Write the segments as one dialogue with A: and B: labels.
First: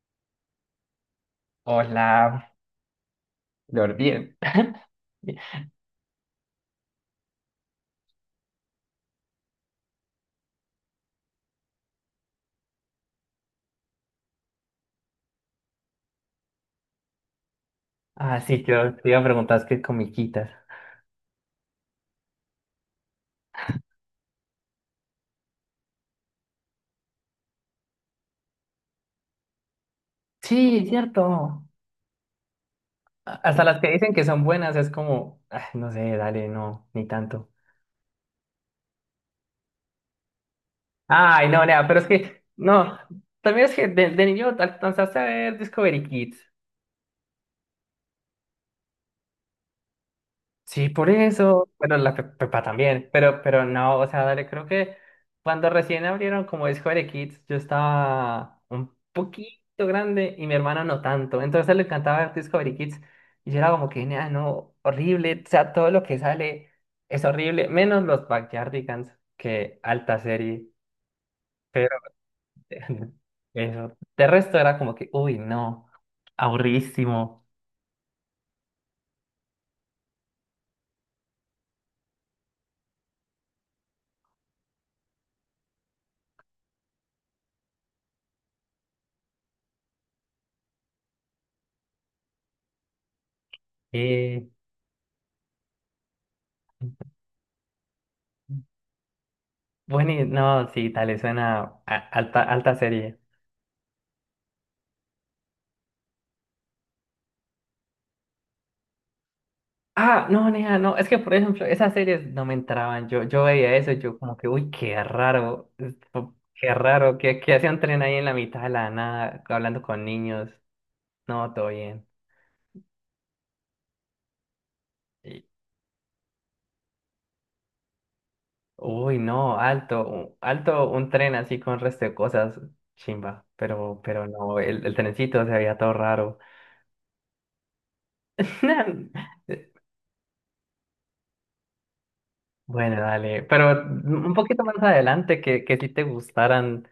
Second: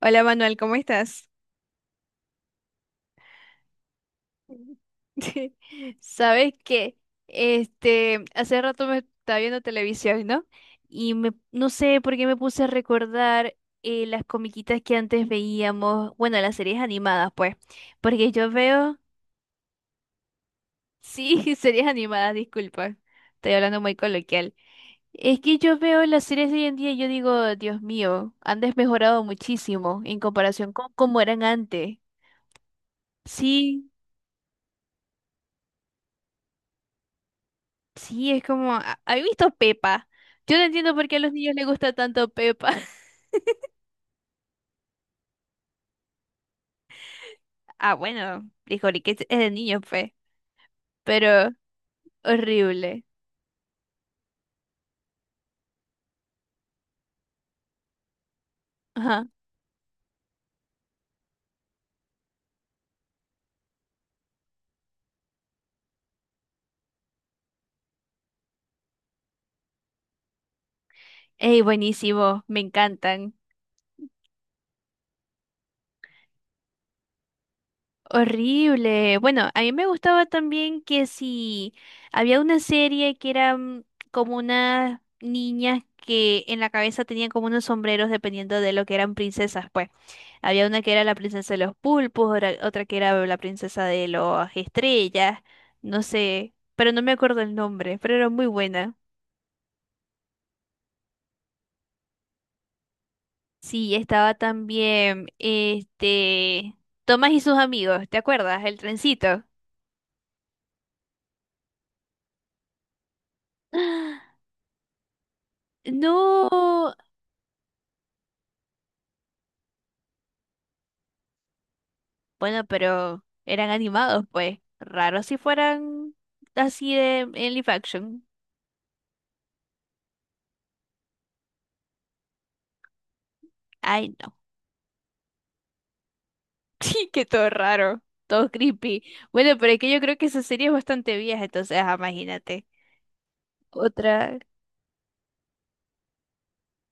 A: Hola Manuel, ¿cómo estás?
B: Hola, Lord, bien.
A: Sabes que hace rato me estaba viendo televisión, ¿no? Y me no sé por qué me puse a recordar las comiquitas que antes veíamos, bueno, las series animadas, pues, porque
B: Ah,
A: yo
B: sí, yo
A: veo,
B: te iba a preguntar es que comiquitas.
A: sí, series animadas, disculpa, estoy hablando muy coloquial. Es que yo veo las series de hoy en día y yo digo, Dios mío, han desmejorado muchísimo en comparación
B: Sí,
A: con cómo eran
B: cierto.
A: antes.
B: Hasta las
A: Sí.
B: que dicen que son buenas es como, ah, no sé, dale, no, ni tanto.
A: Sí, es como, ¿habéis visto Pepa? Yo no entiendo por qué a los
B: Ay,
A: niños
B: no,
A: les
B: nea,
A: gusta
B: pero es
A: tanto
B: que,
A: Pepa.
B: no, también es que de niño alcanzaste a ver Discovery Kids.
A: Ah, bueno, dijo que es de niños, fe.
B: Sí, por
A: Pero
B: eso. Bueno, la Pepa
A: horrible.
B: también, pero no, o sea, dale, creo que cuando recién abrieron como Discovery Kids, yo estaba un
A: Ajá.
B: poquito grande y mi hermano no tanto. Entonces a él le encantaba ver Discovery Kids y yo era como que, "Nah, no, horrible, o sea, todo lo que sale es horrible, menos los Backyardigans, que alta serie,
A: Ey,
B: pero
A: buenísimo, me encantan.
B: eso. De resto era como que, uy, no, aburridísimo.
A: Horrible. Bueno, a mí me gustaba también que si había una serie que eran como unas niñas que en la cabeza tenían como unos sombreros dependiendo de lo que eran princesas, pues. Había una que era la princesa de los pulpos, otra que era la princesa de
B: Eh,
A: las estrellas, no sé, pero no me acuerdo el nombre, pero era muy buena.
B: Bueno, no, sí, dale, suena alta, alta serie.
A: Sí, estaba también Tomás y sus amigos, ¿te acuerdas? El trencito.
B: Ah, no, nea, no, es que por ejemplo, esas series no me entraban. Yo veía eso, y yo como que, uy, qué raro, esto, qué
A: No.
B: raro, que hace un tren ahí en la mitad de la nada, hablando con niños. No, todo bien.
A: Bueno, pero eran animados, pues. Raro si
B: Y,
A: fueran así de en live action.
B: uy, no, alto, alto, un tren así con resto de cosas, chimba.
A: Ay,
B: Pero
A: no.
B: no, el trencito se veía todo raro.
A: Sí, que todo raro, todo creepy. Bueno, pero es que yo creo que esa serie es bastante vieja, entonces, ajá, imagínate.
B: Bueno, dale, pero un
A: Otra.
B: poquito más adelante que si te gustaran.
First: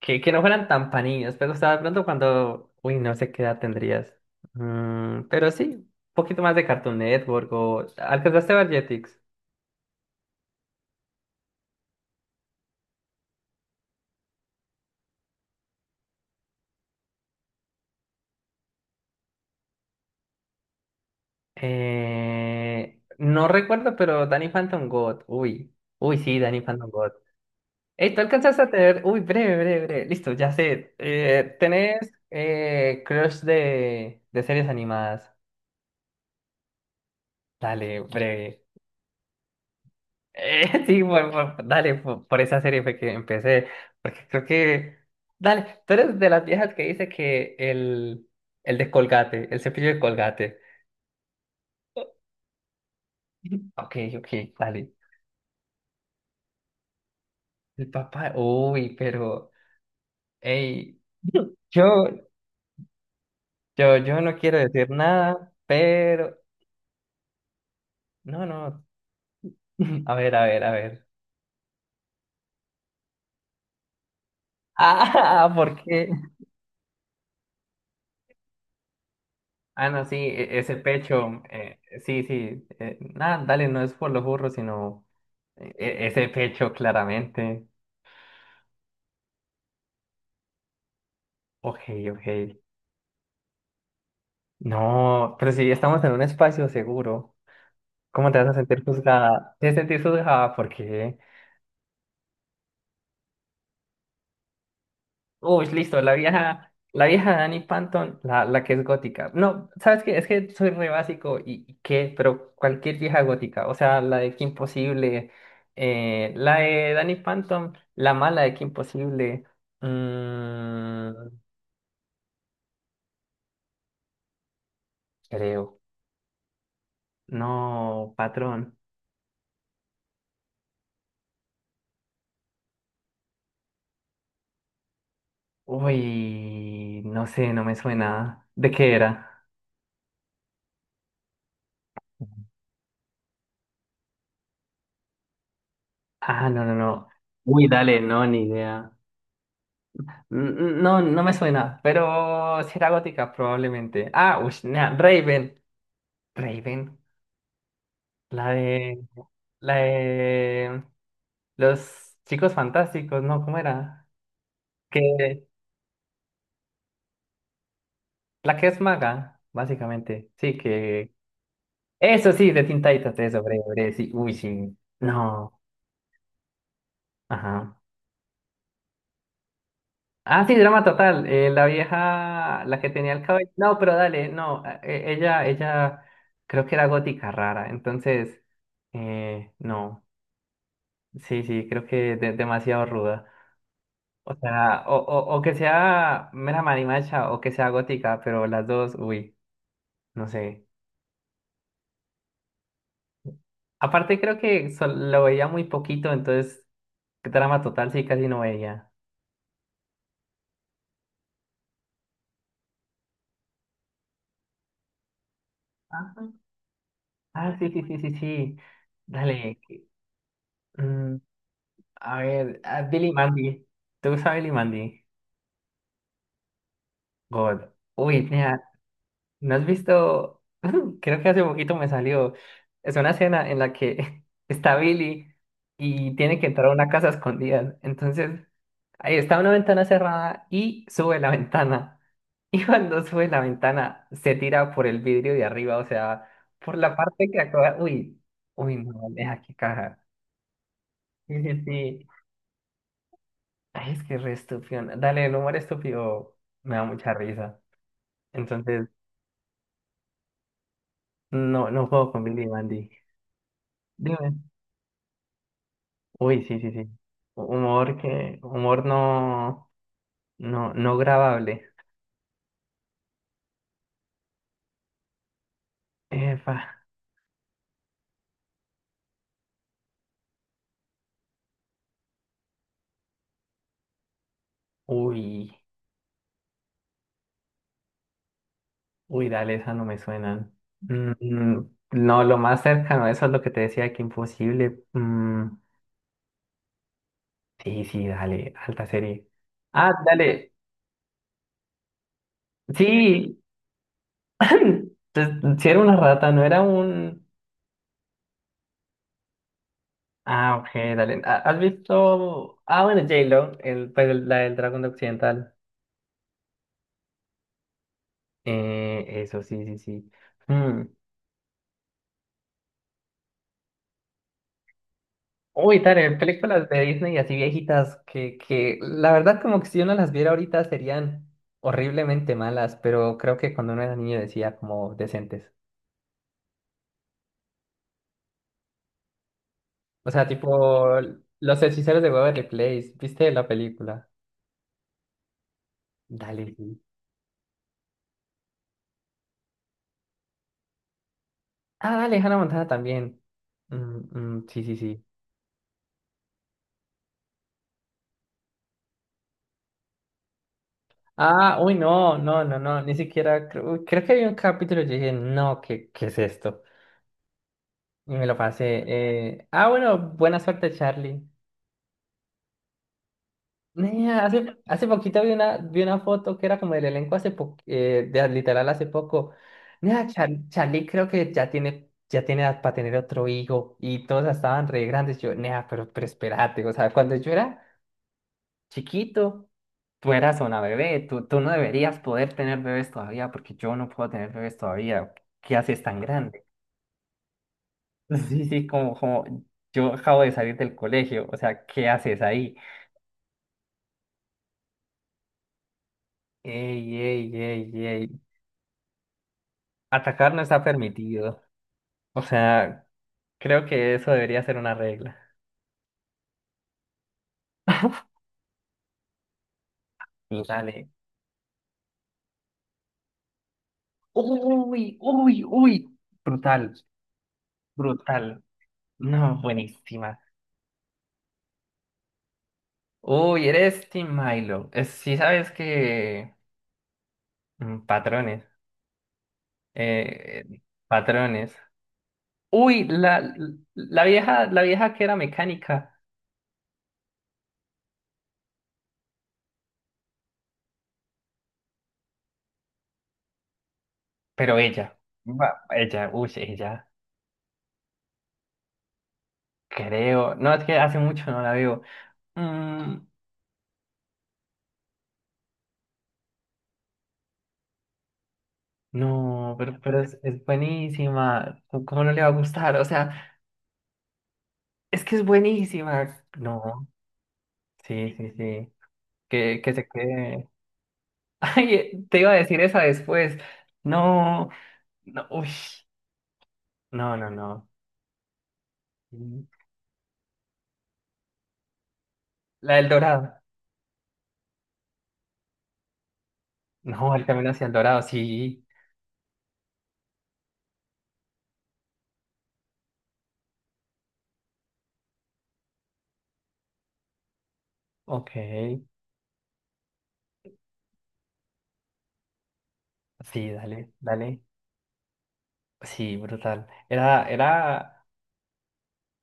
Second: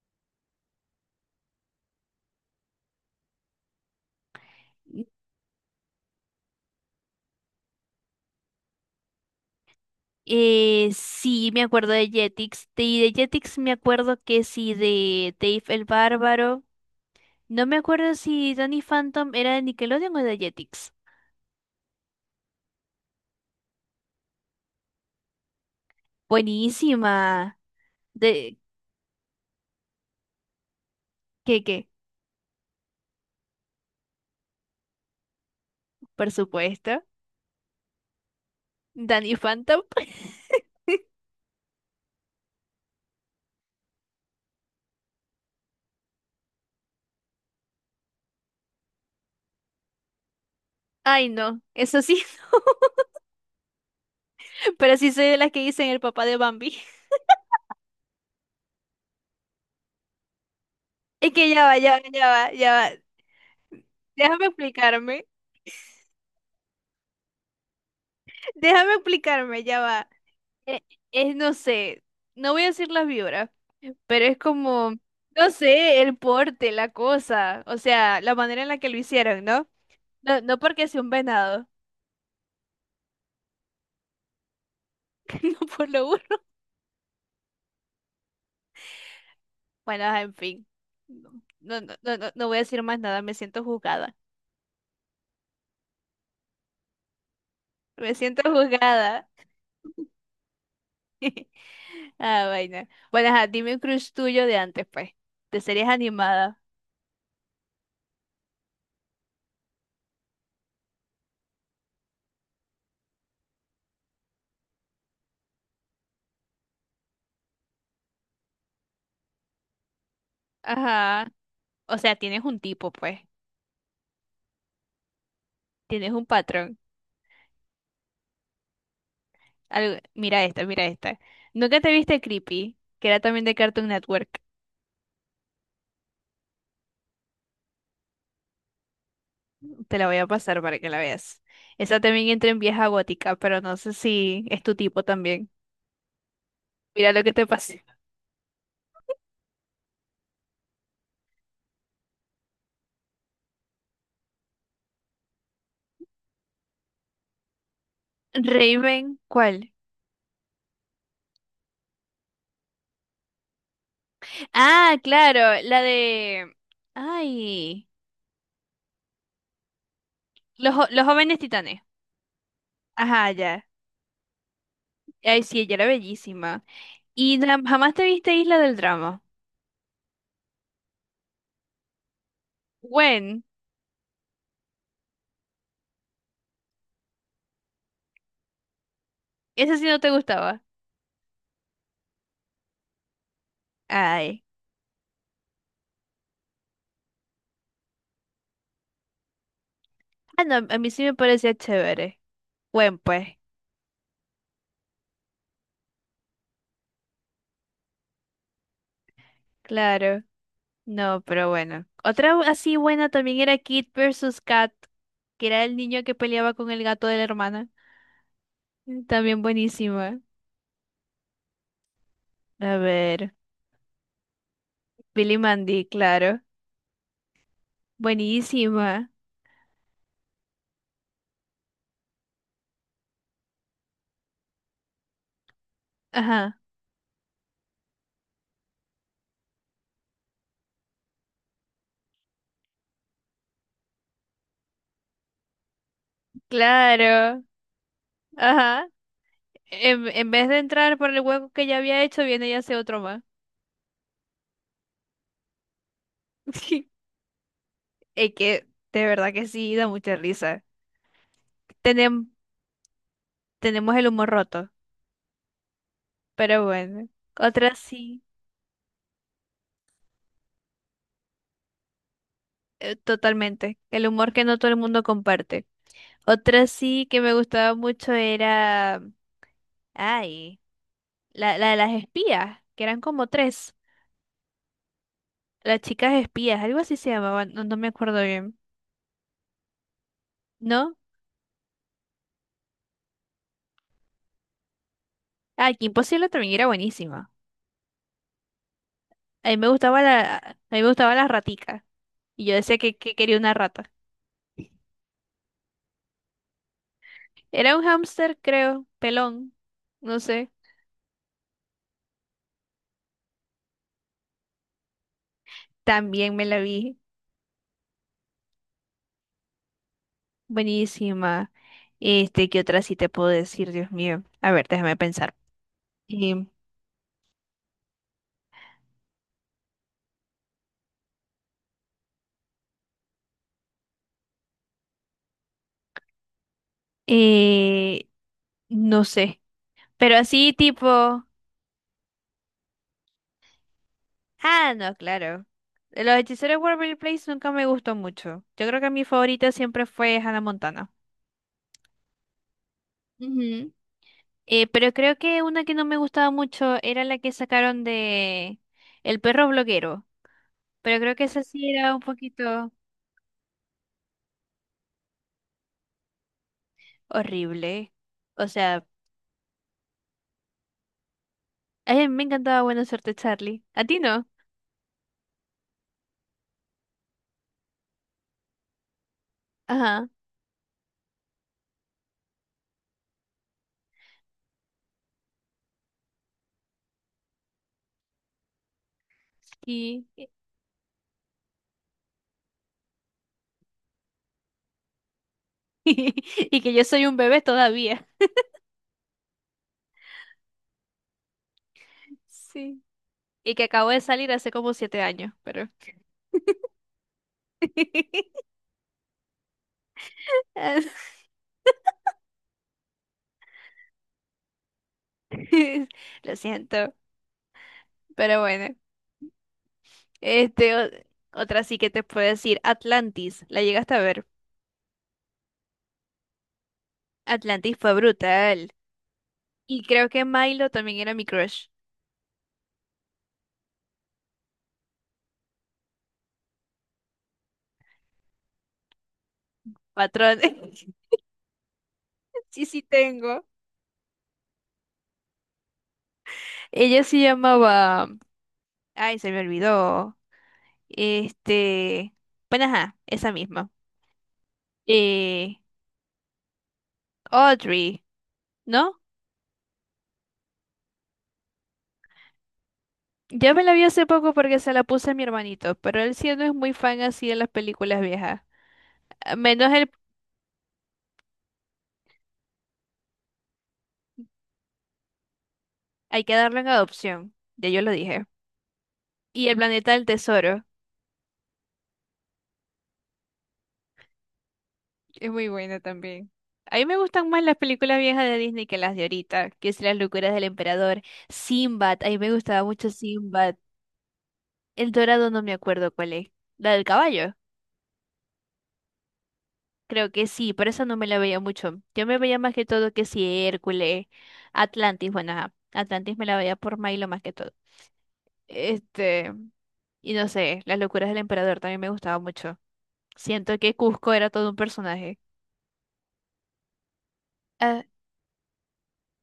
B: Que no fueran tan pa' niños, pero o sea, de pronto cuando, uy, no sé qué edad tendrías. Mm, pero sí, un poquito más de Cartoon Network o... ¿Alcanzaste a ver Jetix?
A: Sí, me acuerdo de Jetix. De, y de Jetix me acuerdo que sí, de Dave el Bárbaro. No me acuerdo si Danny Phantom era de Nickelodeon o de Jetix.
B: No recuerdo, pero Danny Phantom God. Uy, uy, sí, Danny Phantom God.
A: Buenísima.
B: Ey, ¿tú
A: De,
B: alcanzaste a tener? Uy, breve, breve, breve. Listo, ya sé.
A: ¿qué, qué?
B: ¿Tenés crush de series animadas?
A: Por supuesto.
B: Dale, breve.
A: Danny Phantom.
B: Sí, dale, por esa serie fue que empecé, porque creo que, dale, tú eres de las viejas que dice que el de Colgate, el cepillo de Colgate.
A: Ay, no, eso sí, no.
B: Ok, ok, dale.
A: Pero sí soy de las que dicen el papá de Bambi.
B: El papá, uy, pero, hey,
A: Es que ya va,
B: yo,
A: ya va, ya va, ya va.
B: yo no
A: Déjame
B: quiero decir
A: explicarme.
B: nada, pero, no, no,
A: Déjame explicarme, ya va.
B: a ver, a ver, a
A: Eh,
B: ver.
A: Es, no sé, no voy a decir las vibras, pero es como, no
B: Ah, ¿por
A: sé,
B: qué?
A: el porte, la cosa, o sea, la manera en la que lo hicieron, ¿no?
B: Ah, no, sí,
A: No, no
B: ese
A: porque sea un
B: pecho,
A: venado,
B: sí, sí, nada, dale, no es por los burros, sino
A: no por lo
B: Ese
A: uno.
B: pecho claramente.
A: Bueno, ajá, en fin. No,
B: Ok,
A: no, no, no, no
B: ok.
A: voy a decir más nada, me siento juzgada.
B: No, pero si estamos en un espacio seguro,
A: Me
B: ¿cómo te
A: siento
B: vas a sentir
A: juzgada.
B: juzgada? Te vas a sentir juzgada porque,
A: Ah, vaina. Bueno, ajá, dime un crush tuyo de antes, pues. De
B: uy,
A: series
B: listo,
A: animadas.
B: la vieja Danny phantom la que es gótica. No, ¿sabes qué? Es que soy re básico y qué, pero cualquier vieja gótica, o sea, la de Kim Possible, la de Danny phantom la mala de Kim Possible, mm,
A: Ajá. O sea, tienes un tipo, pues.
B: creo.
A: Tienes un patrón.
B: No, patrón.
A: Mira esta, mira esta. ¿Nunca te viste Creepy? Que era también de Cartoon Network.
B: Uy, no sé, no me suena. ¿De qué era?
A: Te la voy a pasar para que la veas. Esa también entra en vieja gótica, pero no sé si es tu tipo también.
B: Ah, no, no, no.
A: Mira lo que te
B: Uy,
A: pasé.
B: dale, no, ni idea. Mm, no, no me suena, pero si era gótica, probablemente. Ah, uy, nah, Raven. Raven, la de,
A: Raven, ¿cuál?
B: la de los chicos fantásticos, ¿no? ¿Cómo era?
A: Ah,
B: Que,
A: claro, la de... Ay,
B: la que es maga, básicamente. Sí,
A: los
B: que,
A: jóvenes titanes.
B: eso sí, de Teen Titans,
A: Ajá,
B: eso,
A: ya.
B: breve, breve, sí. Uy, sí.
A: Ay, sí,
B: No,
A: ella era bellísima. ¿Y
B: ajá.
A: jamás te viste Isla del Drama?
B: Ah, sí, drama total. La vieja, la que tenía el
A: Gwen,
B: cabello. No, pero dale, no. Ella creo que era gótica rara. Entonces,
A: ese sí no
B: no.
A: te gustaba.
B: Sí, sí, creo que demasiado ruda. O
A: Ay.
B: sea, o que sea mera marimacha o que sea gótica, pero las dos, uy, no
A: Ah, no,
B: sé.
A: a mí sí me parecía chévere. Gwen, pues.
B: Aparte, creo que lo veía muy poquito, entonces, drama total sí casi no veía.
A: Claro. No, pero bueno. Otra así buena también era Kid versus Kat, que era el niño que
B: Ajá.
A: peleaba con el gato de la
B: Ah,
A: hermana.
B: sí, sí, sí, sí, sí.
A: Mm, también
B: Dale.
A: buenísima.
B: A ver,
A: A
B: a Billy
A: ver.
B: Mandy. ¿Te gusta Billy Mandy?
A: Billy Mandy, claro.
B: God. Uy, mira,
A: Buenísima.
B: ¿no has visto? Creo que hace poquito me salió. Es una escena en la que está Billy y tiene que
A: Ajá.
B: entrar a una casa escondida. Entonces, ahí está una ventana cerrada y sube la ventana. Y cuando sube la ventana, se tira por el vidrio de arriba, o sea, por la parte que
A: Claro.
B: acaba. Uy, uy,
A: Ajá.
B: no, deja que caja.
A: En vez de entrar por el
B: Sí,
A: hueco
B: sí,
A: que ya había
B: sí.
A: hecho, viene y hace otro más.
B: Ay, es que es re estúpido. Dale, el humor estúpido me da
A: Sí,
B: mucha risa.
A: es que
B: Entonces,
A: de verdad que sí, da mucha risa.
B: no, no puedo
A: Tenem-
B: con Billy Mandy.
A: tenemos el humor
B: Dime.
A: roto,
B: Uy, sí,
A: pero
B: sí, sí.
A: bueno. Otra
B: Humor
A: sí,
B: que, humor no, no, no grabable.
A: totalmente. El humor que no todo el mundo comparte.
B: Epa.
A: Otra sí que me gustaba mucho era, ay, la de las espías, que eran como tres.
B: Uy,
A: Las chicas espías, algo así se llamaban, no, no me acuerdo bien.
B: uy, dale, esas no me suenan.
A: ¿No?
B: Mm, no, lo más cercano, eso es lo que te decía, que imposible. Mm,
A: Ah, que Imposible también era buenísima.
B: sí, sí, dale, alta serie.
A: A mí me
B: Ah,
A: gustaba la, a
B: dale,
A: mí me gustaba la ratica. Y yo decía que quería
B: sí.
A: una rata.
B: Entonces, si era una rata, no era un...
A: Era un hámster, creo, pelón, no sé.
B: Ah, ok, dale. Ah, ¿has visto? Ah, bueno, J-Lo, el, pues la del Dragón de Occidental.
A: También me la vi.
B: Eso, sí, sí, sí. Mm.
A: Buenísima. Este, ¿qué otra sí te puedo decir, Dios mío? A ver, déjame pensar.
B: Uy, dale,
A: Em,
B: películas de Disney así viejitas que la verdad como que si uno las viera ahorita serían horriblemente malas, pero creo que cuando uno era niño decía como decentes.
A: eh, no sé.
B: O
A: Pero
B: sea,
A: así
B: tipo
A: tipo.
B: Los Hechiceros de Waverly Place, ¿viste la película?
A: Ah, no, claro. De Los hechiceros
B: Dale,
A: de
B: sí.
A: Waverly Place nunca me gustó mucho. Yo creo que mi favorita siempre fue Hannah Montana.
B: Ah, dale, Hannah Montana también.
A: Ujú.
B: Mm, mm, sí, sí,
A: Pero
B: sí.
A: creo que una que no me gustaba mucho era la que sacaron de El perro bloguero. Pero creo que esa
B: Ah,
A: sí
B: uy,
A: era un
B: no, no, no,
A: poquito.
B: no, ni siquiera, creo, uy, creo que había un capítulo y yo dije, no, ¿qué, qué es esto?
A: Horrible.
B: Y me lo
A: O sea,
B: pasé. Ah, bueno, buena suerte, Charlie.
A: a mí me encantaba Buena Suerte Charlie. ¿A ti
B: Nea,
A: no?
B: hace poquito vi una foto que era como del elenco de literal hace poco. Nea,
A: Ajá.
B: Charlie creo que ya tiene edad para tener otro hijo y todos estaban re grandes. Yo, nea, pero espérate, o sea, cuando yo era chiquito,
A: Y,
B: tú eras una bebé, tú no deberías poder tener bebés todavía porque yo no puedo tener bebés todavía. ¿Qué haces tan grande?
A: y que yo soy un bebé todavía.
B: Sí, sí, como, como yo acabo de salir del colegio, o sea, ¿qué haces ahí?
A: Sí. Y que acabo de salir hace como 7 años, pero...
B: Ey, ey, ey, ey. Atacar no está permitido. O sea, creo que eso debería ser una regla.
A: Lo siento, pero bueno.
B: Y
A: Este,
B: dale.
A: otra sí que te puedo decir, Atlantis. ¿La llegaste a ver?
B: Uy, uy, uy. Brutal,
A: Atlantis fue
B: brutal.
A: brutal.
B: No,
A: Y creo
B: buenísima.
A: que Milo también era mi crush.
B: Uy, eres Team Milo. Sí sabes que mm, patrones.
A: Patrón.
B: Eh, eh, Patrones.
A: Sí, sí
B: Uy, la,
A: tengo.
B: la vieja que era mecánica,
A: Ella se llamaba... Ay, se me olvidó. Este, bueno, ajá, esa misma.
B: pero ella.
A: Eh,
B: Ella, uy, ella.
A: Audrey, ¿no?
B: Creo. No, es que hace mucho no la veo. Mm,
A: Yo me la vi hace poco porque se la puse a mi hermanito, pero él sí no es muy fan así de las películas viejas. A
B: no,
A: Menos el.
B: pero es buenísima. ¿Cómo cómo no le va a gustar? O sea, es que es buenísima.
A: Hay que darlo en
B: No,
A: adopción, ya yo lo
B: sí,
A: dije.
B: sí, sí.
A: Y El
B: Que se
A: planeta del
B: quede.
A: tesoro,
B: Ay, te iba a decir esa después. No, no,
A: es muy
B: uy.
A: buena también. A mí me
B: No,
A: gustan
B: no,
A: más las
B: no.
A: películas viejas de Disney que las de
B: Mm,
A: ahorita, que es Las locuras del emperador, Sinbad, a mí me gustaba
B: la del
A: mucho
B: Dorado.
A: Sinbad. El Dorado no me acuerdo cuál es. La del
B: No, el
A: caballo.
B: camino hacia el dorado, sí.
A: Creo que sí, pero esa no me la veía mucho. Yo me veía más que todo que si Hércules, Atlantis, bueno, ajá, Atlantis me la veía por Milo más que todo.
B: Ok.
A: Este, y no sé, las locuras del emperador también me gustaba mucho.
B: Sí,
A: Siento que
B: dale,
A: Cusco era
B: dale.
A: todo un personaje.
B: Sí, brutal. Era,
A: Ah,
B: era,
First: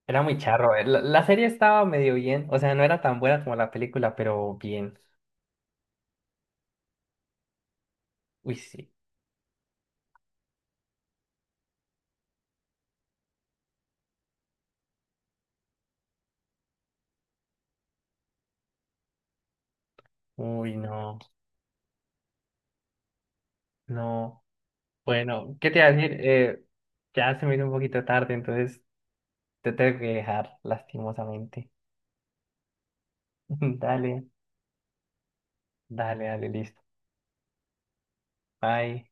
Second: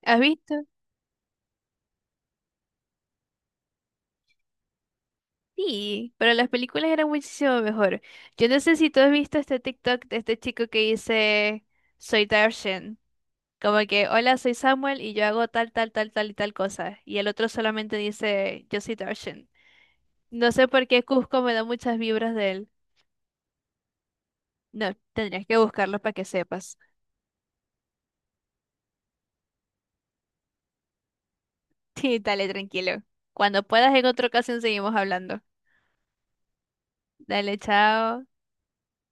A: ¿has
B: era muy
A: visto?
B: charro. La, la serie estaba medio bien. O sea, no era tan buena como la película, pero bien.
A: Sí, pero las películas eran muchísimo mejor. Yo
B: Uy,
A: no sé si
B: sí.
A: tú has visto este TikTok de este chico que dice, soy Darshan. Como que, hola, soy Samuel y yo hago tal, tal, tal, tal y tal cosa. Y el otro solamente dice, yo soy Darshan. No sé
B: Uy,
A: por qué
B: no,
A: Cusco me da muchas vibras de él.
B: no.
A: No, tendrías
B: Bueno,
A: que
B: ¿qué te iba a
A: buscarlo para
B: decir?
A: que sepas.
B: Ya se me hizo un poquito tarde, entonces te tengo que dejar, lastimosamente.
A: Sí, dale, tranquilo. Cuando puedas, en
B: Dale,
A: otra ocasión seguimos hablando.
B: dale, dale, listo.
A: Dale, chao.
B: Bye.